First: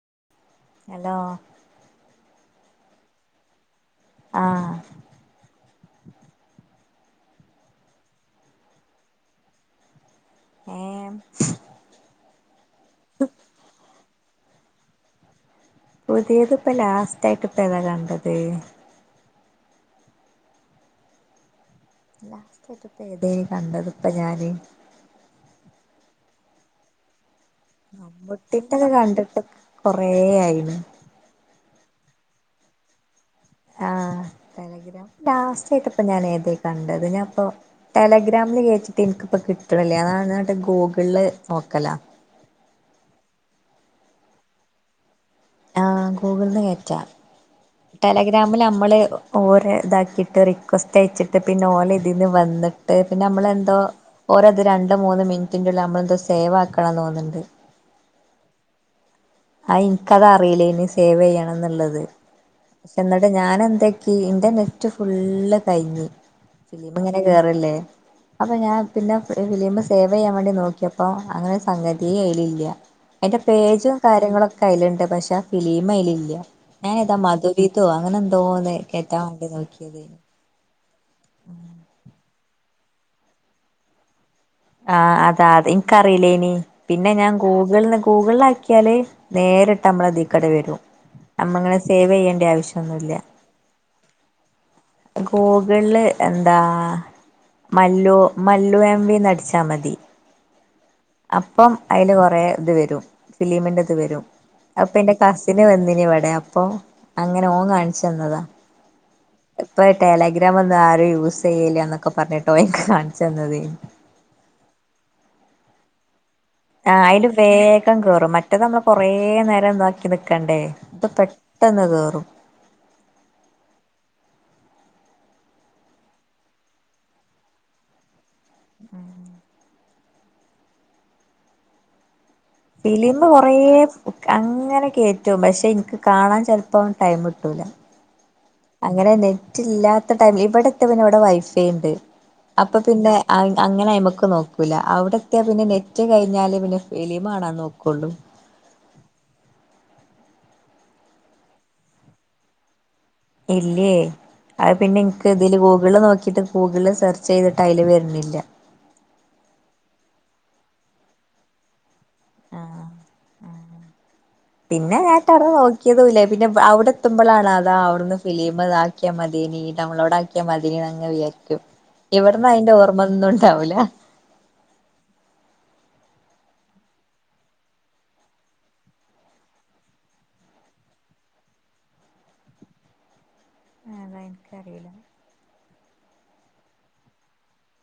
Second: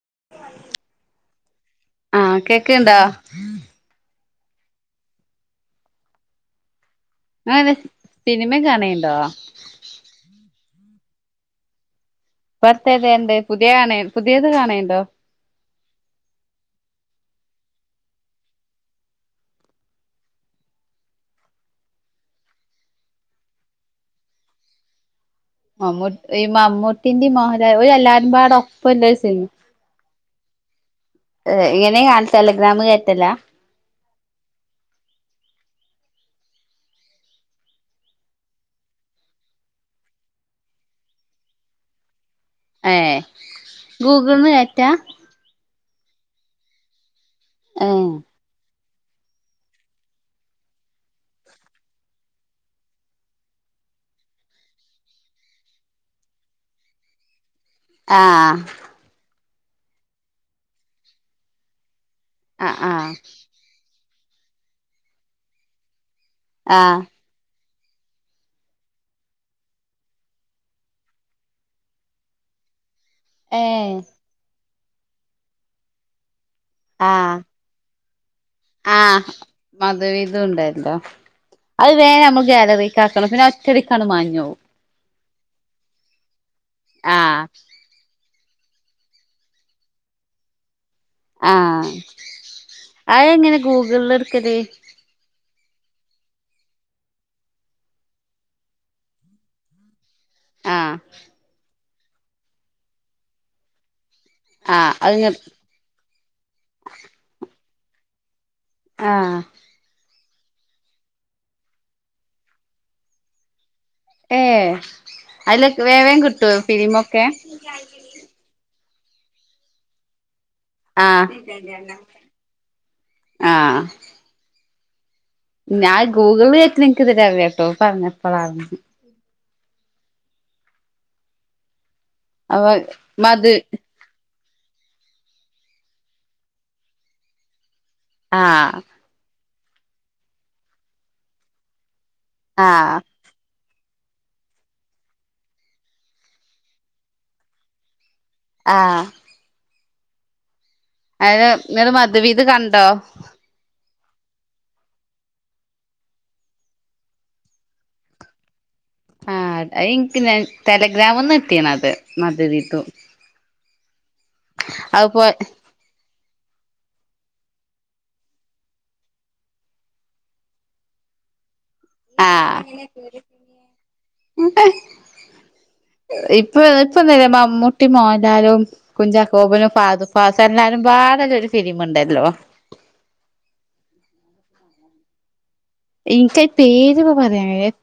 [unintelligible] Hello കേക്ക്ണ്ടാ? ആ [unintelligible] സിനിമൊക്കെ കാണേണ്ടോ? ഏമ് ബർത്തേതേണ്ട് പുതിയ കാണേ പുതിയത് കാണേണ്ടോ? പുതിയത് ഇപ്പ ലാസ്റ്റ് ആയിട്ട് ഇപ്പയെ താ കണ്ടത്? ലാസ്റ്റ്ആയിട്ട് ഇപ്പഏതേ കണ്ടത്പ്പഞാന് മമ്മൂട് ഈമ്മൂട്ടീന്റിം മോഹൽ ഏ ഒര് എല്ലാരുംപാട മമ്മൂട്ടിന്റെക്കെ ഒപ്പള്ളരു കണ്ടിട്ട് സിനിമ കൊറേ ആയിണ് ഏ ഇങ്ങനെ കാണ ടെലഗ്രാമ് കേറ്റല? ആ ടെലഗ്രാം ലാസ്റ്റ് ആയിട്ട്പ്പ ഞൻ ഏതേ കണ്ടത് ഞാപ്പോ ടെലഗ്രാം ഇത്കേറ്റിട്ട് ഇൻക്ക്പ്പൊ കിട്ട്ണ്ല്ല അതാണ് എന്നിട്ട് ഗൂഗ്ള്ള് നോക്കല ഏ ഗൂഗിൾന്ന് കേറ്റാ? ആ ഗൂഗിൾന്ന് കേറ്റ ഏഹ് ടെലഗ്രാമിൽ നമ്മള് ഓരെ ഇതാക്കിട്ട് റിക്വസ്റ്റ് അയച്ചിട്ട് പിന്നെ ഓല ഇതീന്ന് വന്നിട്ട് പിന്നെ നമ്മളെന്തോ ഓരോത് രണ്ട് മൂന്ന് മിനിറ്റിന്റെ ള്ളിൽ നമ്മളെന്തോ സേവാക്കണം തോന്നുന്നുണ്ട്. ആ ആ ഇൻക്കത് അറീല്ലേയ്നു സേവ് യ്യണം എന്നുള്ളത് ആഹ് ആഹ് പക്ഷെ ഞാൻ എന്തേ ഇന്റെ നെറ്റ് ഫുള്ള് കയ്ഞ്ഞ്ഫിലീമ് ആഹ് ങ്ങനെ കേറല്ലേ അപ്പൊ ഞാൻ പിന്നെ ഫിലീമ് സേവ്യ്യാൻ വേണ്ടി നോക്കിയപ്പോ അങ്ങനെ ഒരുസംഗത്യേ അയ്ലില്ല്യ. അയ്ന്റെ പേജും ഏഹ് കാര്യങ്ങളൊക്കെ അയ്ല്ണ്ട് പക്ഷെ ഫിലീമ് അയിൽ ഇല്ല ഞാൻ ഏതാ ആഹ് മധുവിതൊ തോന്നെ കെറ്റാൻ ആഹ് വേണ്ടി നോക്കിഏത്. മധുവിധു ഇണ്ടല്ലോ അത് വേം നമ്മൾ ഗേലറീക്കാകണം പിന്നെ ഒറ്റടിക്കാണ്ട് മാഞ്ഞവും. ആ അതാ അതിൻക്കറീല്ലേയ്നി പിന്നെ ഞാൻ ആഹ് ഗൂഗിൾന്ന് ഗൂഗിളായി ക്യാല് നേരിട്ട് നമ്മളതീക്കാണ്ട് വരും. ആ നമ്മളിങ്ങനെ സേവ് ചെയ്യേണ്ട അയെങ്ങനെ ഗൂഗ്ൾ ഇട്ക്കല്? ഗൂഗിള്ല് എന്താ മല്ലു മല്ലു എം വി ന്നടിച്ചാ മതി. ആഹ് അപ്പം അയ്ല് കൊറെ ഇത് വരും ഫിലീമിന്റെ ഇത് വരും. ആഹ് അപ്പൊ ന്റെ അത് ഇങ്ങ കസിന് വന്നീന് ഇവിടെ അപ്പൊ അങ്ങനെ ഓൻ കാണിച്ചുന്നതാ. ആ. ഗ്രമൊന്നും ആരും യൂസെയ്യുല്ല എന്നൊക്കെ പറഞ്ഞിട്ട് ഓൻക്ക് കാൺച്ചന്നതെയ്നു ഏ അയ്ലൊക്കെ വേവേം കിട് ആ അയ്ല് വേഗം കേറും മറ്റെത് ന്നമ്മള് കൊറേ നേരം താക്കി നിക്ക് ക്കണ്ടേ ഇത് ആഹ് പെട്ടെന്ന് കേറും. ആഹ് ഞാൻ ഗൂഗിള് കേറ്റ്ണത് ഇൻക്ക് ഇതരേ അറിലട്ടൊപറഞ്ഞപ്പെളാ അറിയിണ്. അപ്പൊ ഫിലീമ് കൊറേ മധു [unintelligible] അങ്ങനെ കേറ്റും പക്ഷെ ഇൻക്ക് കാണാൻ ചെലപ്പം ടൈംട്ടൂല. ആഹ് അങ്ങനെ നെറ്റ് ഇല്ലാത്ത ടൈമ് ല് ഇവിടെത്യാ പിന്നെ ഇവിടെ വൈഫൈണ്ട്. അപ്പൊ ആഹ് പിന്നെ അഅ് അങ്ങനെ അയ്മക് ക്ക്നോക്കൂല അവിടത്തെ പിന്നെ നെറ്റ് കഴിഞ്ഞാല് പിന്നെ ഫിലിമ്ണാൻനോക്കുള്ളു ആഹ അത് [unintelligible] മതിവീത് കണ്ടോ ഇല്ലേ അത് പിന്നെ എനിക്ക് ഇതില് ഗൂഗിള് നോക്കിട്ട് ഗൂഗിള് സെർച്ച് ചെയ്തിട്ട് അതില് വരുന്നില്ല ആഹ് എനിക്ക് ഞാൻ തലഗ്രാംന്ന് എത്തിണ അത് ആ ആ പിന്നെ അത്പോ നേട്ട നോക്കിയതുല്ല പിന്നെ അവിടെ എത്തുമ്പോളാണ് അതാ അവിടുന്ന് ഫിലിമതാക്കിയ മതിീനി നവ്ളോട ആാക്കിയ മതിീനിന്ന്ങ്ങ ഇവിടന്ന് അയിന്റെ ആഹ് ഓർമ്മൊന്നും ഇണ്ടാവൂല ഇപ്പൊ ഇപ്പൊന്നല്ല മമ്മൂട്ടി മോഹൻലാരും കുഞ്ചാക്കോബനും ഫാദ ഫാസ എലാരും പാ ആതല്ലൊ ഒരു ഫിലിമു ഉണ്ടല്ലോ ആ അത എനിക്കറിയില്ല എനിക്ക് അയ്യപപേര്പ്പ [unintelligible]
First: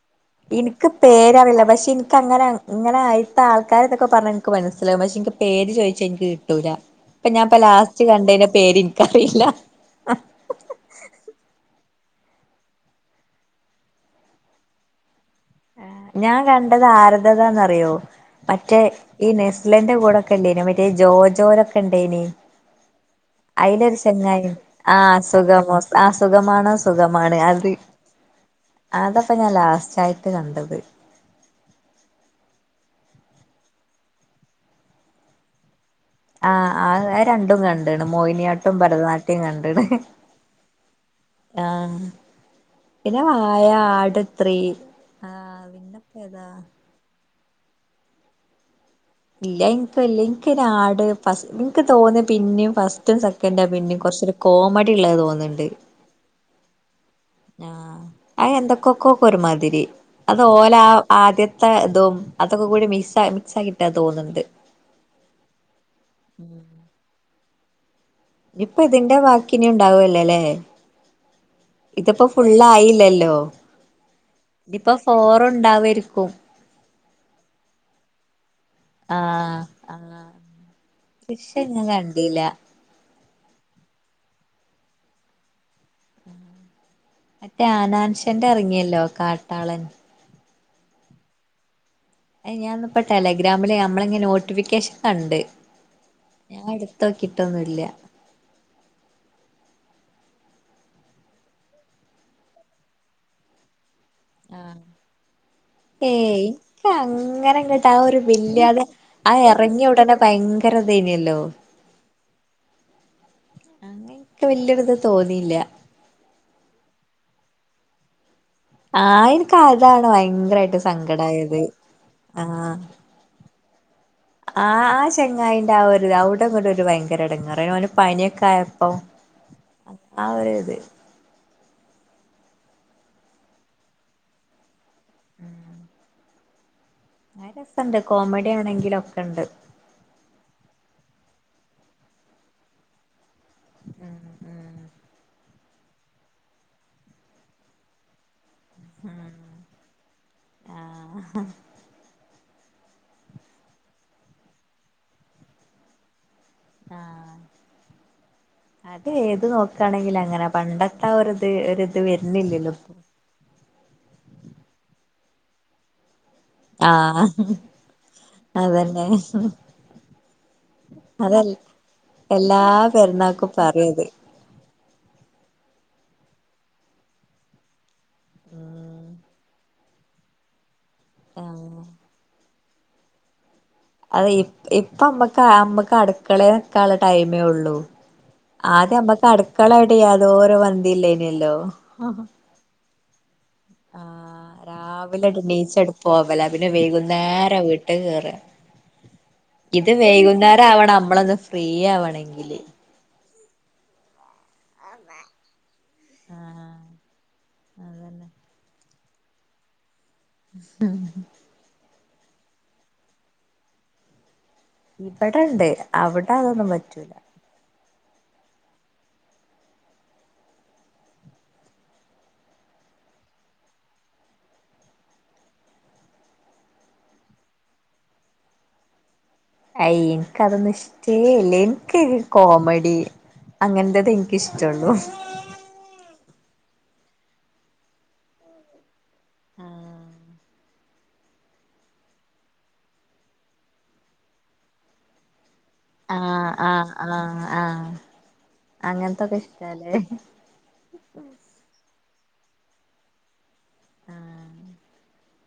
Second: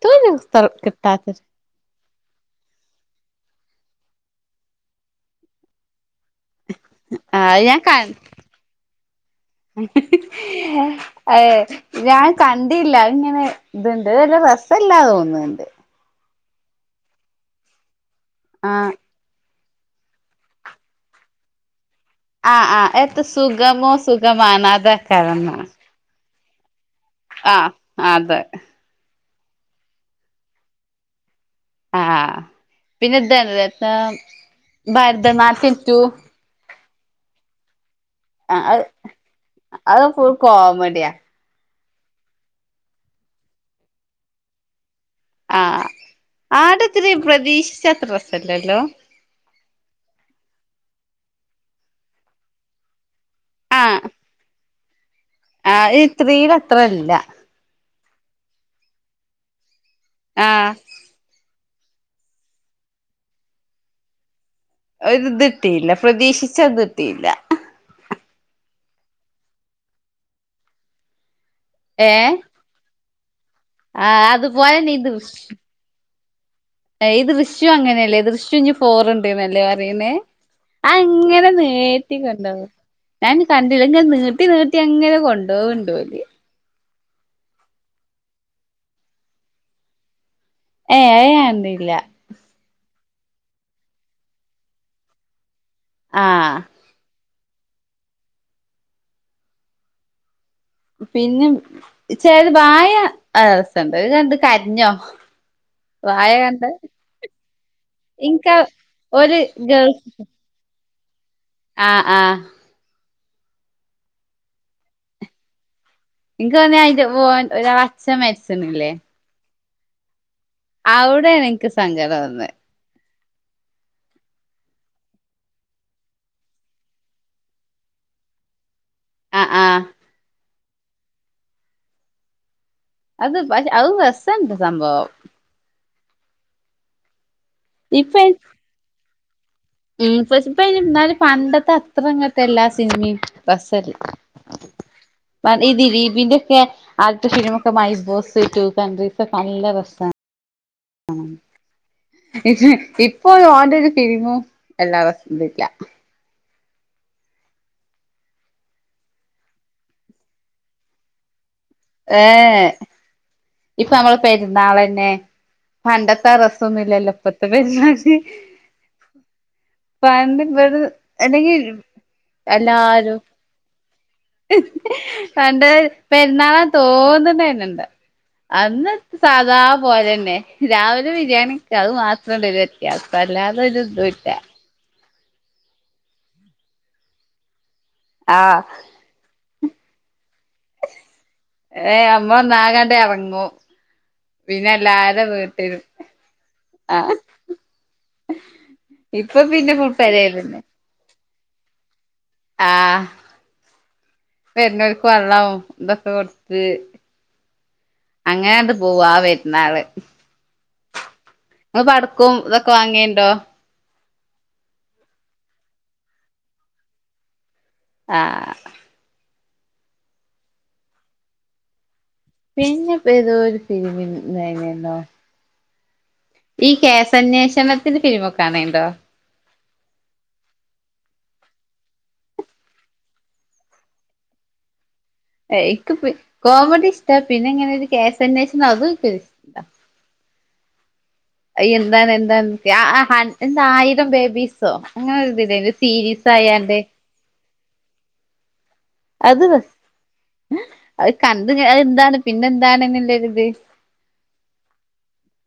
എനിക്ക് പേരറില്ല പക്ഷെ എനിിക്കങ്ങനെ ഇങ്ങനെ ആയിത്ത ആൾക്കാ [unintelligible] ത്തൊക്കെ പറഞ്ഞാ എനിക്ക് മനസ്സിലാവും പക്ഷെ എനിക്ക് പേര് ചോദിച്ചാ എനിക്ക് കിട്ടൂല ഇപ്പൊ ആ ഞാൻപ്പൊ അത് ഞാൻ ക ലാസ്റ്റ് കണ്ടതിന്റെ പേര്നിക്കറിയില്ല [unintelligible] ഏ ഞാൻ കണ്ടില്ല ഇങ്ങനെ ഇതുണ്ട് വല്ല രസല്ലാ തോന്നുന്നുണ്ട് ഞാൻ കണ്ടത് ആര്ദതന്ന്റിയോ ആ മറ്റേ ഈ ഇലൻ്റെ കൂടെൊക്കെ ഉണ്ടായിും. മറ്റേ ജോ ജോൊക്കെ ഇണ്ടായ്നി ആ ആ എത്ത സുഖമോ അലൊരു ചങ്ങ സുഖമാണ് ആ അതൊക്കെന്ന സുഖമോ ആസ് സുഖമാണോ സുഖമാണ് ആ അത് അതെ അത ഇപ്പൊ ഞാൻ ലാസ്റ്റ് ആയിട്ട് കണ്ടത് ആഹ് പിന്നെന്ത [unintelligible] ഭരതനാട്യം റ്റു ആഹ ആ രണ്ടും കണ് ക ആ മോഹിനിയാട്ടം ഭരതനാട്യം കണ്ടണ് ഹ് അത് ഫുൾ കോമഡിയാ ആ പിന്നെ വായ ആട്ത്രീ ആഹ് ആട് ത്രി പ്രതീക്ഷിച്ചത്ര രസല്ലല്ലോ ഇല്ല എനിക്കല്ല എനിക്കൊ ആട് ഫസ് എനിക്ക് തോന്നി പിന്നെയും ഫസ്റ്റ് റ്റും സെക്കൻ ന്റാ പിന്നെ കുറച്ചൊ കോമഡി ഉള്ളത് തോന്നു ആ് ഇത് ത്രില് അത്രല്ല ആ അ എന്തൊക്കൊക്കെക്കെ ഒരുമാതിരി അത് ഓല ആ ആദ്യത്തെ അ ഇതും അതൊക്കെ കൂടി മിസ് ആ മിക്സ് ആക്കിയിട്ടാ തോന്നുന്നുണ്ട് ഒര്ത്ട്ടിയില്ല പ്രതീക്ഷിച്ച തിട്ടിയില്ല ഇപ്പ ഇതിന്റെ വാക്കിഇിന ഉണ്ടാവല്ലേല്ലേ ഇതിപ്പോ ഫുള്ള ആായില്ലല്ലോ ആഹ് അത് പോലെ നീ ഇത് ഫോറുണ്ടാവായിരിക്കും ഈ ദൃശ്യം അങ്ങനെയല്ലേ ദൃശ്യം ഇഞ്ഞ് ആഹ് പോറുണ്ട്നല്ലേ പറയുന്നേ ആഹ് ആ ഇങ്ങനെ ദൃശ്യം ഞാൻ കണ്ടില്ല നേട്ടിക്കൊണ്ട കും ഞാൻ കണ്ടില്ലങ്ങ നീട്ടി നീട്ടി അങ്ങനെ കൊണ്ടോ ക്ണ്ണ്ട് ഓല് മറ്റേ ആനാൻഷന്റെ ഇറങ്ങിയല്ലോ കാട്ടാളൻ ഏ അഅ് ഞാനണ്ടില്ല ഏ ഞാൻന്നിപ്പോ ടെലഗ്രാമില് നമ്മള ഇങ്ങെ നോട്ടിഫിക്കേഷൻ കണ്ട് ആ ഞാൻ എടുത്തോക്കിട്ടൊന്നല്ല പിന്നെ ചേത് വായ രസുണ്ട്ത് കണ്ട് കരിഞ്ഞോ ഏ ഇക്ക അങ്ങനെ ഇങ്ങട്ട ആ ഒരു ഇൻക്ക് വല്യ ത് ആ ഒരു ഇറങ്ങി ഉടനെ ഭയങ്കര വതൈനല്ലോ ആഹ ആഹ അങ്ങനക്കെ വല്യരുത് തോന്നിയില്ല ഇനിക്ക് [unintelligible] ക്ക് അതാണ് ഭയങ്കരായിട്ട് സങ്കടമായത് ഇൻക്ക് സങ്കടം വന്നേ ആഹ ആ ചെങ്ങായിന്റെ ആ ഒരു അവിട നിന്നിട്ടൊരു ഭയങ്കര എടങ്ങാറായി. ഓന് പനിയൊക്കെ ആ അപ്പൊ ആ ആ ആ ഒരു ഇത് അത് പക്ഷെ അത് രസണ്ട് സംഭവം ഉം ആ രസുണ്ട് ഇപ്പ കോമഡി ആണെങ്കിലും ഒക്കെ ഇണ്ട് ഉം പക്ഷെ ഇപ്പയിന് എന്നാലും പണ്ടത്തെ അത്ര ഇങ്ങൻത്തെല്ലാ സിനിമയും രസല്ല. ഉം ഉം ഈ ദിലീപിന്റെ ഒക്കെ ആദ്യത്തെ സിനിമൊക്കെ മൈ ബോസ് ടു കൺട്രീസ് ഒക്കെ ഉം നല്ല രസാണ് ആഹ് ഇപ്പോഴും ഓന്റെ ഒരു ഫിലിമും എല്ലാവർക്കും വിറ്റാ ആഹ് അത് ഏത് നോക്കാണെങ്കിലും അങ്ങനാ, പണ്ടത്തെ ഒരു ഇത് ഒരിത് വര്ണില്ലല്ലോ ഇപ്പൊ ഇപ്പ നമ്മളെ പെര്ന്നാളന്നെ പണ്ട ത്തെ രസൊന്നുല്ലല്ലോ ആഹ് ഇപ്പത്തെ പെര്ന്നാള് അതന്നെ പണ്ട് ഇവര് അതല്ല അല്ലെങ്കിൽ എല്ലാ എല്ലാരും പെര്ന്നാക്കും പറയുത് പണ്ട് പെര്ന്നാള തോന്ന്ന്നന്നെ ഇണ്ട്. അന്ന് ഉം സാധാ പോലന്നെ. രാവിലെ ബിരിയാണി വെക്കാ. ആഹ് അത് മാത്രണ്ടൊരു വ്യത്യാസം. അല്ലാത തൊരു അത് ഇതുല്ല ഇ ഇപ്പ അമ്മക്ക് അമ്മക്ക് അട്ക്കളേ നിക്കാന്ള്ള ടൈമേ ഉള്ളു. ആഹ് ആദ്യമ്മക്കട് ക്കളായിട്ട് യാതോര് ബന്ധല്ലേനുവല്ലോ? ഏ അമ്മ ഒന്നാകണ്ട് എറങ്ങും ആഹ് പിന്നെ എല്ലാരും രാവിലാട്ട് വീട്ടിലും എണീച്ചാട്ട് പോവലാ. പിന്നെ ആഹ് വൈക്‌ന്നേരാ വീട്ട് കേറാ. ഇപ്പൊ പിന്നെ ഇത് ഫുൾ പെരേലെന്നെ വൈകുന്നേരാവണ നമ്മളൊന്ന് ഫ്രീ ആവണെ ആഹ് വര്ണോർക്ക് വെള്ളോം എന്തൊക്കെ കൊടുത്ത്. ആഹ് അതന്നെ അങ്ങനത് പോവു ആ വെരുന്നാള്. ഹഹ അ പടക്കവും ഇതൊക്കെ വാങ്ങീണ്ടോ? ഇവടെണ്ട്. അവിടെ അതൊന്നു പറ്റൂല. ആ പിന്നിപ്പ ഏതോ ഒരു സിനിമ ഇണ്ടായിനല്ലോ? ഈ കേസന്വേഷണത്തിന്റെ ഫിലിമൊക്കെ കാണലുണ്ടോ? അയ് ഇൻക്കതൊന്നു ഇഷ്ടേ അല്ലേ. ഇൻക്ക് കോമഡി അങ്ങൻത്തതെ ഇൻക്കിഷ്ടള്ളു എനിക്ക് കോമഡി ഇഷ്ടാ പിന്നെ ഇങ്ങനെ ഒരു കേസന്വേഷണം അതും ഇനിക്ക് ഇഷ്ട. എന്താണ് എന്താ എന്ത ആയിരം ബേബീസോ അങ്ങനൊരു ഇതില്ലേ? ആഹ് ആഹ് ആഹ് ആഹ് അങ്ങനത്തൊക്കെ അത് ഇഷ്ടാല്ലേ അത് കണ്ട് അത് എന്താണ് പിന്നെന്താണ്ന്ന്ള്ളൊരിത് ആഹ്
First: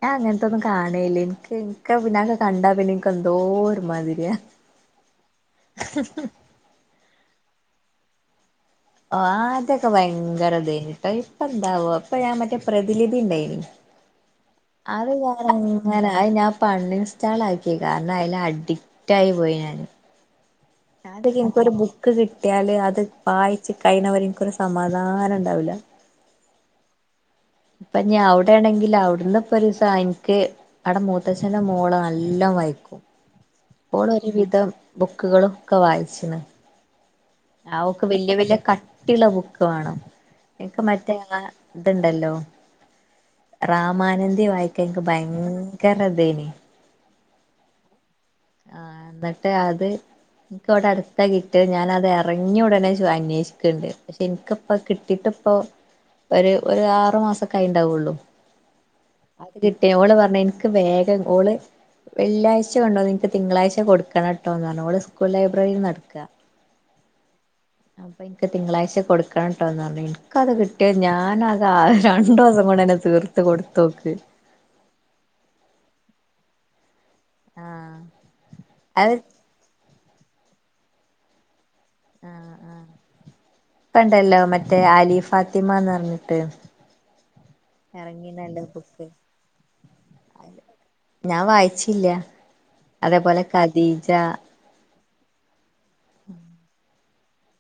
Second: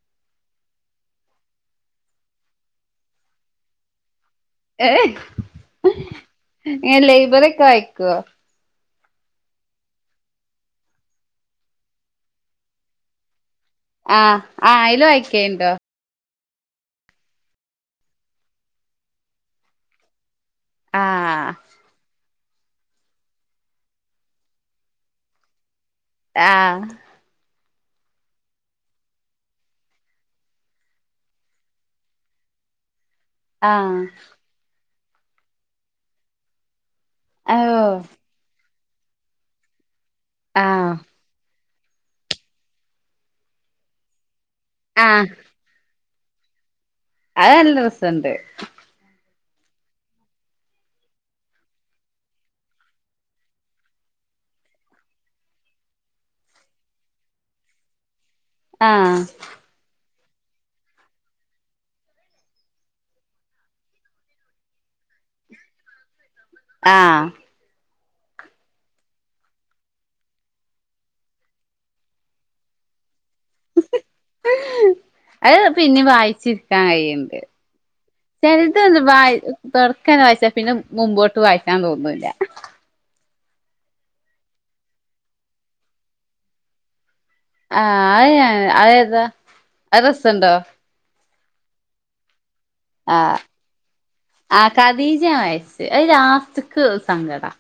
ഞാൻ അങ്ങൻത്തെയൊന്നും കാണേല്ല. ഇൻക്ക് ഇൻക്ക് പിന്നെതക്ക കണ്ടാ പിന്നെ ഇൻക്ക് എന്തോ ഒരു മാതിരിയാ ഏഹ്. ഏ ലൈബറി ഒക്കെ വായിക്ക്വോ? ആദ്യൊക്കെ ഭയങ്കര ഇതേന്ട്ടോ. ഇപ്പെന്താവോ? ഇപ്പൊ ഞാൻ മറ്റേ പ്രതിലിപി ഇണ്ടേയിനി. ആഹ് ആ അയില് അത് വായിക്കലുണ്ടോ ഞാനങ്ങനെ അത് ഞാൻ ഇപ്പ അൺ ഇൻസ്റ്റാൾ ആക്കി. കാരണം അതില് അഡിക്റ്റ് ആയി പോയി ഞാന്. ഞാ ട്ട് ആഹ് ഇനിക്കൊരു ബുക്ക് കിട്ട് ട്ട്യാല് അത് വായിച്ച് കഴീണവരെ ഇനിക്കൊരു സമാധാനണ്ടാവില്ല. ആഹ് ഇപ്പൊ ഞാൻ അവിടെ ആണെങ്കില് അവിടുന്ന് ഇപ്പൊ ഒരൂസ എനിക്ക് അവിടെ മൂത്തച്ഛന്റെ മോള് നല്ലോ വായിക്കും. ഇപ്പൊ ആഹ് ഓളൊരു വിധം ബുക്കുകളൊക്കെ വായിച്ചിന്. ആ ഓ ഓക്ക് വല്യ വല്യ കട്ടിള്ള ബുക്ക് വാണം [unintelligible] ആഹ് മറ്റേ ഇണ്ടല്ലോ റാമാനന്ദി വായിക്കാൻ ഇൻക്ക് ഭയങ്കര [unintelligible] അഅ് നല്ല രസണ്ട്. ആ ന്ന്ട്ട് അത് ഇനിക്ക് ഇവ്ടെട്ത്താ കിട്ടിയെ ഞാനത് എറങ്ങിയടനെ അന്വേഷിക്കണ്ട് പക്ഷെ ഇനിക്കിപ്പ കിട്ടിട്ട ഇപ്പൊ ഒര് ഒര് ആറ് മാസ ക്കായിണ്ടാവുള്ളു ആഹ് അത് കിട്ടിയ ഓള് പറഞ്ഞ് എനിക്ക് വേഗം ഓള് വെള്ളിയാഴ്ച കൊണ്ടോന്ന് ഇൻക് തിങ്കളാഴ്ച കൊടുക്കണട്ടോന്ന് പറഞ്ഞ്, ഓള് സ്കൂൾ ലൈബ്രറീന്നാ ഇട്ക്ക ആ അപ്പൊ ഇൻക്ക് തിങ്കളാഴ്ച കൊടുക്കണട്ടോന്ന് പറഞ്ഞ്, ഇൻക്കത് കിട്ടിയൊ ഞാനത് രണ്ട് ദിവസം കൊ ണ് തീർത്ത് കൊടുത്തോക്ക്. അത് പിന്നിം വായിച്ചിരിക്കാൻ കയ്യ്ണ്ട്. ആഹ് ചെലതൊന്നു അത് വാ തൊടക്കന്നെ വായിച്ച പിന്നെ മുമ്പോട്ട് വായിക്കാൻ തോന്നൂല. പ്പണ്ടല്ലോ മറ്റേ അലി ഫാത്തിമാന്നർഞ്ഞിട്ട് ആ ആ അഏതാ ആ രസണ്ടോ? ഞാൻ വായിച്ചീല്ല. ആഹ് അതേപോലെ ഖദീജാ ആഹ് ഖദീജ ഞാൻ വായിച്ച്, അത് ലാസ്റ്റ്ക്ക് സങ്കടാ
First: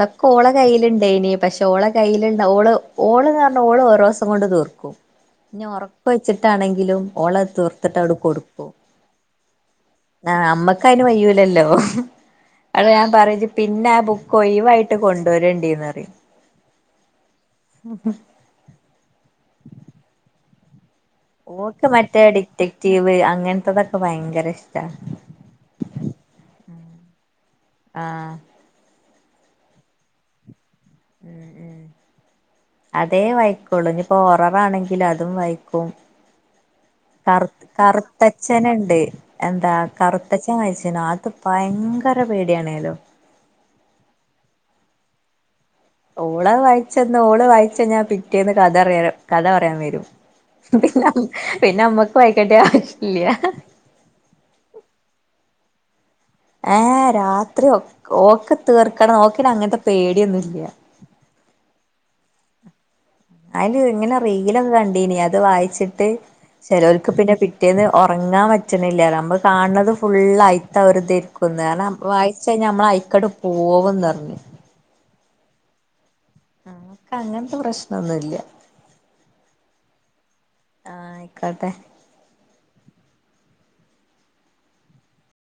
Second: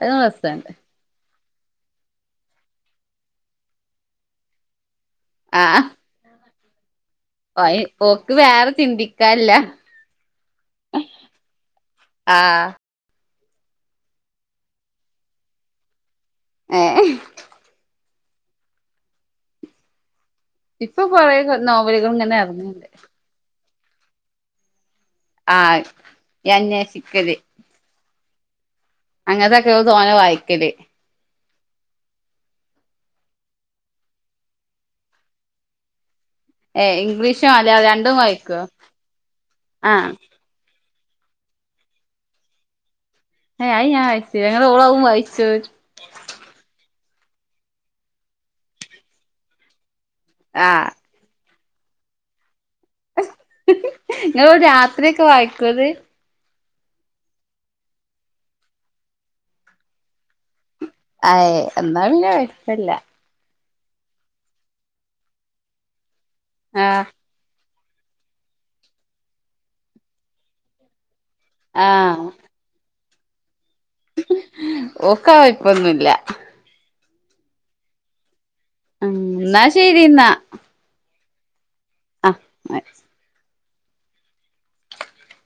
അത് രസണ്ട് കയ്യ്ല്ണ്ടായ്നി പക്ഷെ ഓളെ കയ്യില്ണ്ട ഓള്, ഓള്ന്ന് പറഞ്ഞാ ഓള് ഓരോസം കൊണ്ട് തീർക്കും. ആഹ് ഇഞ്ഞൊറപ്പ് വെച്ചിട്ടാണെങ്കിലും ഓളത് ഓയി തീർത്തിട്ടതണ് ഓക്ക് കൊടുക്കും. വേറെ ചിന്തിക്കാല്ല ആ അമ്മക്കയ്ന് മയ്യൂലല്ലോ. ആഹ് [unintelligible] ഞാൻ പറിം, ഇജ് പിന്നെ ആ ബുക്ക് ഒയ് വായിട്ട് കൊണ്ടൊരോണ്ടി പറിം. ഏ [unintelligible] ഇപ്പൊ കൊറേ ഓക്ക് നോവലുകൾ മറ്റേ ഇങ്ങനെ എറങ്ങ്ണ്ട് ഡിറ്റക്റ്റീവ് അങ്ങൻത്തൊതൊക്കെ ഭയങ്കര ഇഷ്ട. ആ ഈഅന്നേഷിക്കല് ആ അങ്ങൻതൊക്കെ ഓള് തോനെ വായിക്കല്. ഉം ഉം അതേ വായിക്കുള്ളു, ഇനിപ്പോ ഒററാണെങ്കിലതും വായിക്കും. ഏഹ് കറു ഇംഗ്ലീഷും മലയാളോം രണ്ടും വായിക്കോ കറുത്തച്ഛന്ണ്ട്. എന്താ ആഹ് കറുത്തച്ഛൻ വായിച്ച് നകത്ത് ഭയങ്കര പേടിയാണേലോ ഏ അഅ് ഞാൻ വായിച്ചീല്ല. ഇങളെ ഓളവും വായിച്ചോ? ഓളത് വായിച്ചന്ന് ഓള് വായിച്ചയ്ഞ്ഞാ പിറ്റേന്ന് കഥ അറിയ കഥ പറയാൻ വരും. ആഹ് പിന്നെ പിന്നെ അമ്മക്ക് വായിക്കേണ്ട ആവശ് ഇങള് രാത്രിയൊക്കെ വായിക്കൊത്? ഏ രാത്രി ഒ ഓക്ക് തീർക്കണം ഓക്ക് പിന്നങ്ങൻത്തെ പേടിയൊന്നുല്ല. അയ് എന്നാപ്പിന്നെ കൊയ്പല്ല. അയ്ന് ഇങ്ങനെ റീലൊക്കെ കണ്ടീനി അത് വായിച്ചിട്ട്, ആഹ് ചേലോൽക് പിന്നെ പേ പിറ്റേന്ന് ഒറങ്ങാൻ പറ്റണില്ലേലോ, നമ്മള് കാണുന്നത് ഫുളളയിത്തെ ഒരിതായ്രിക്കും. [unintelligible] ആഹ് വായിച്ചയ്ഞ്ഞ നമ്മളയിക്കട് പോവുംന്നർഞ്ഞ് ഓക്കത് കൊയ്പ്പൊന്നുല്ല. ക്കങ്ങൻത്തെ പ്രശ്നൊന്നുല്ല. എന്നാ ശരി എന്നാ. ആ ആയിക്കോട്ടെ. അ [unintelligible]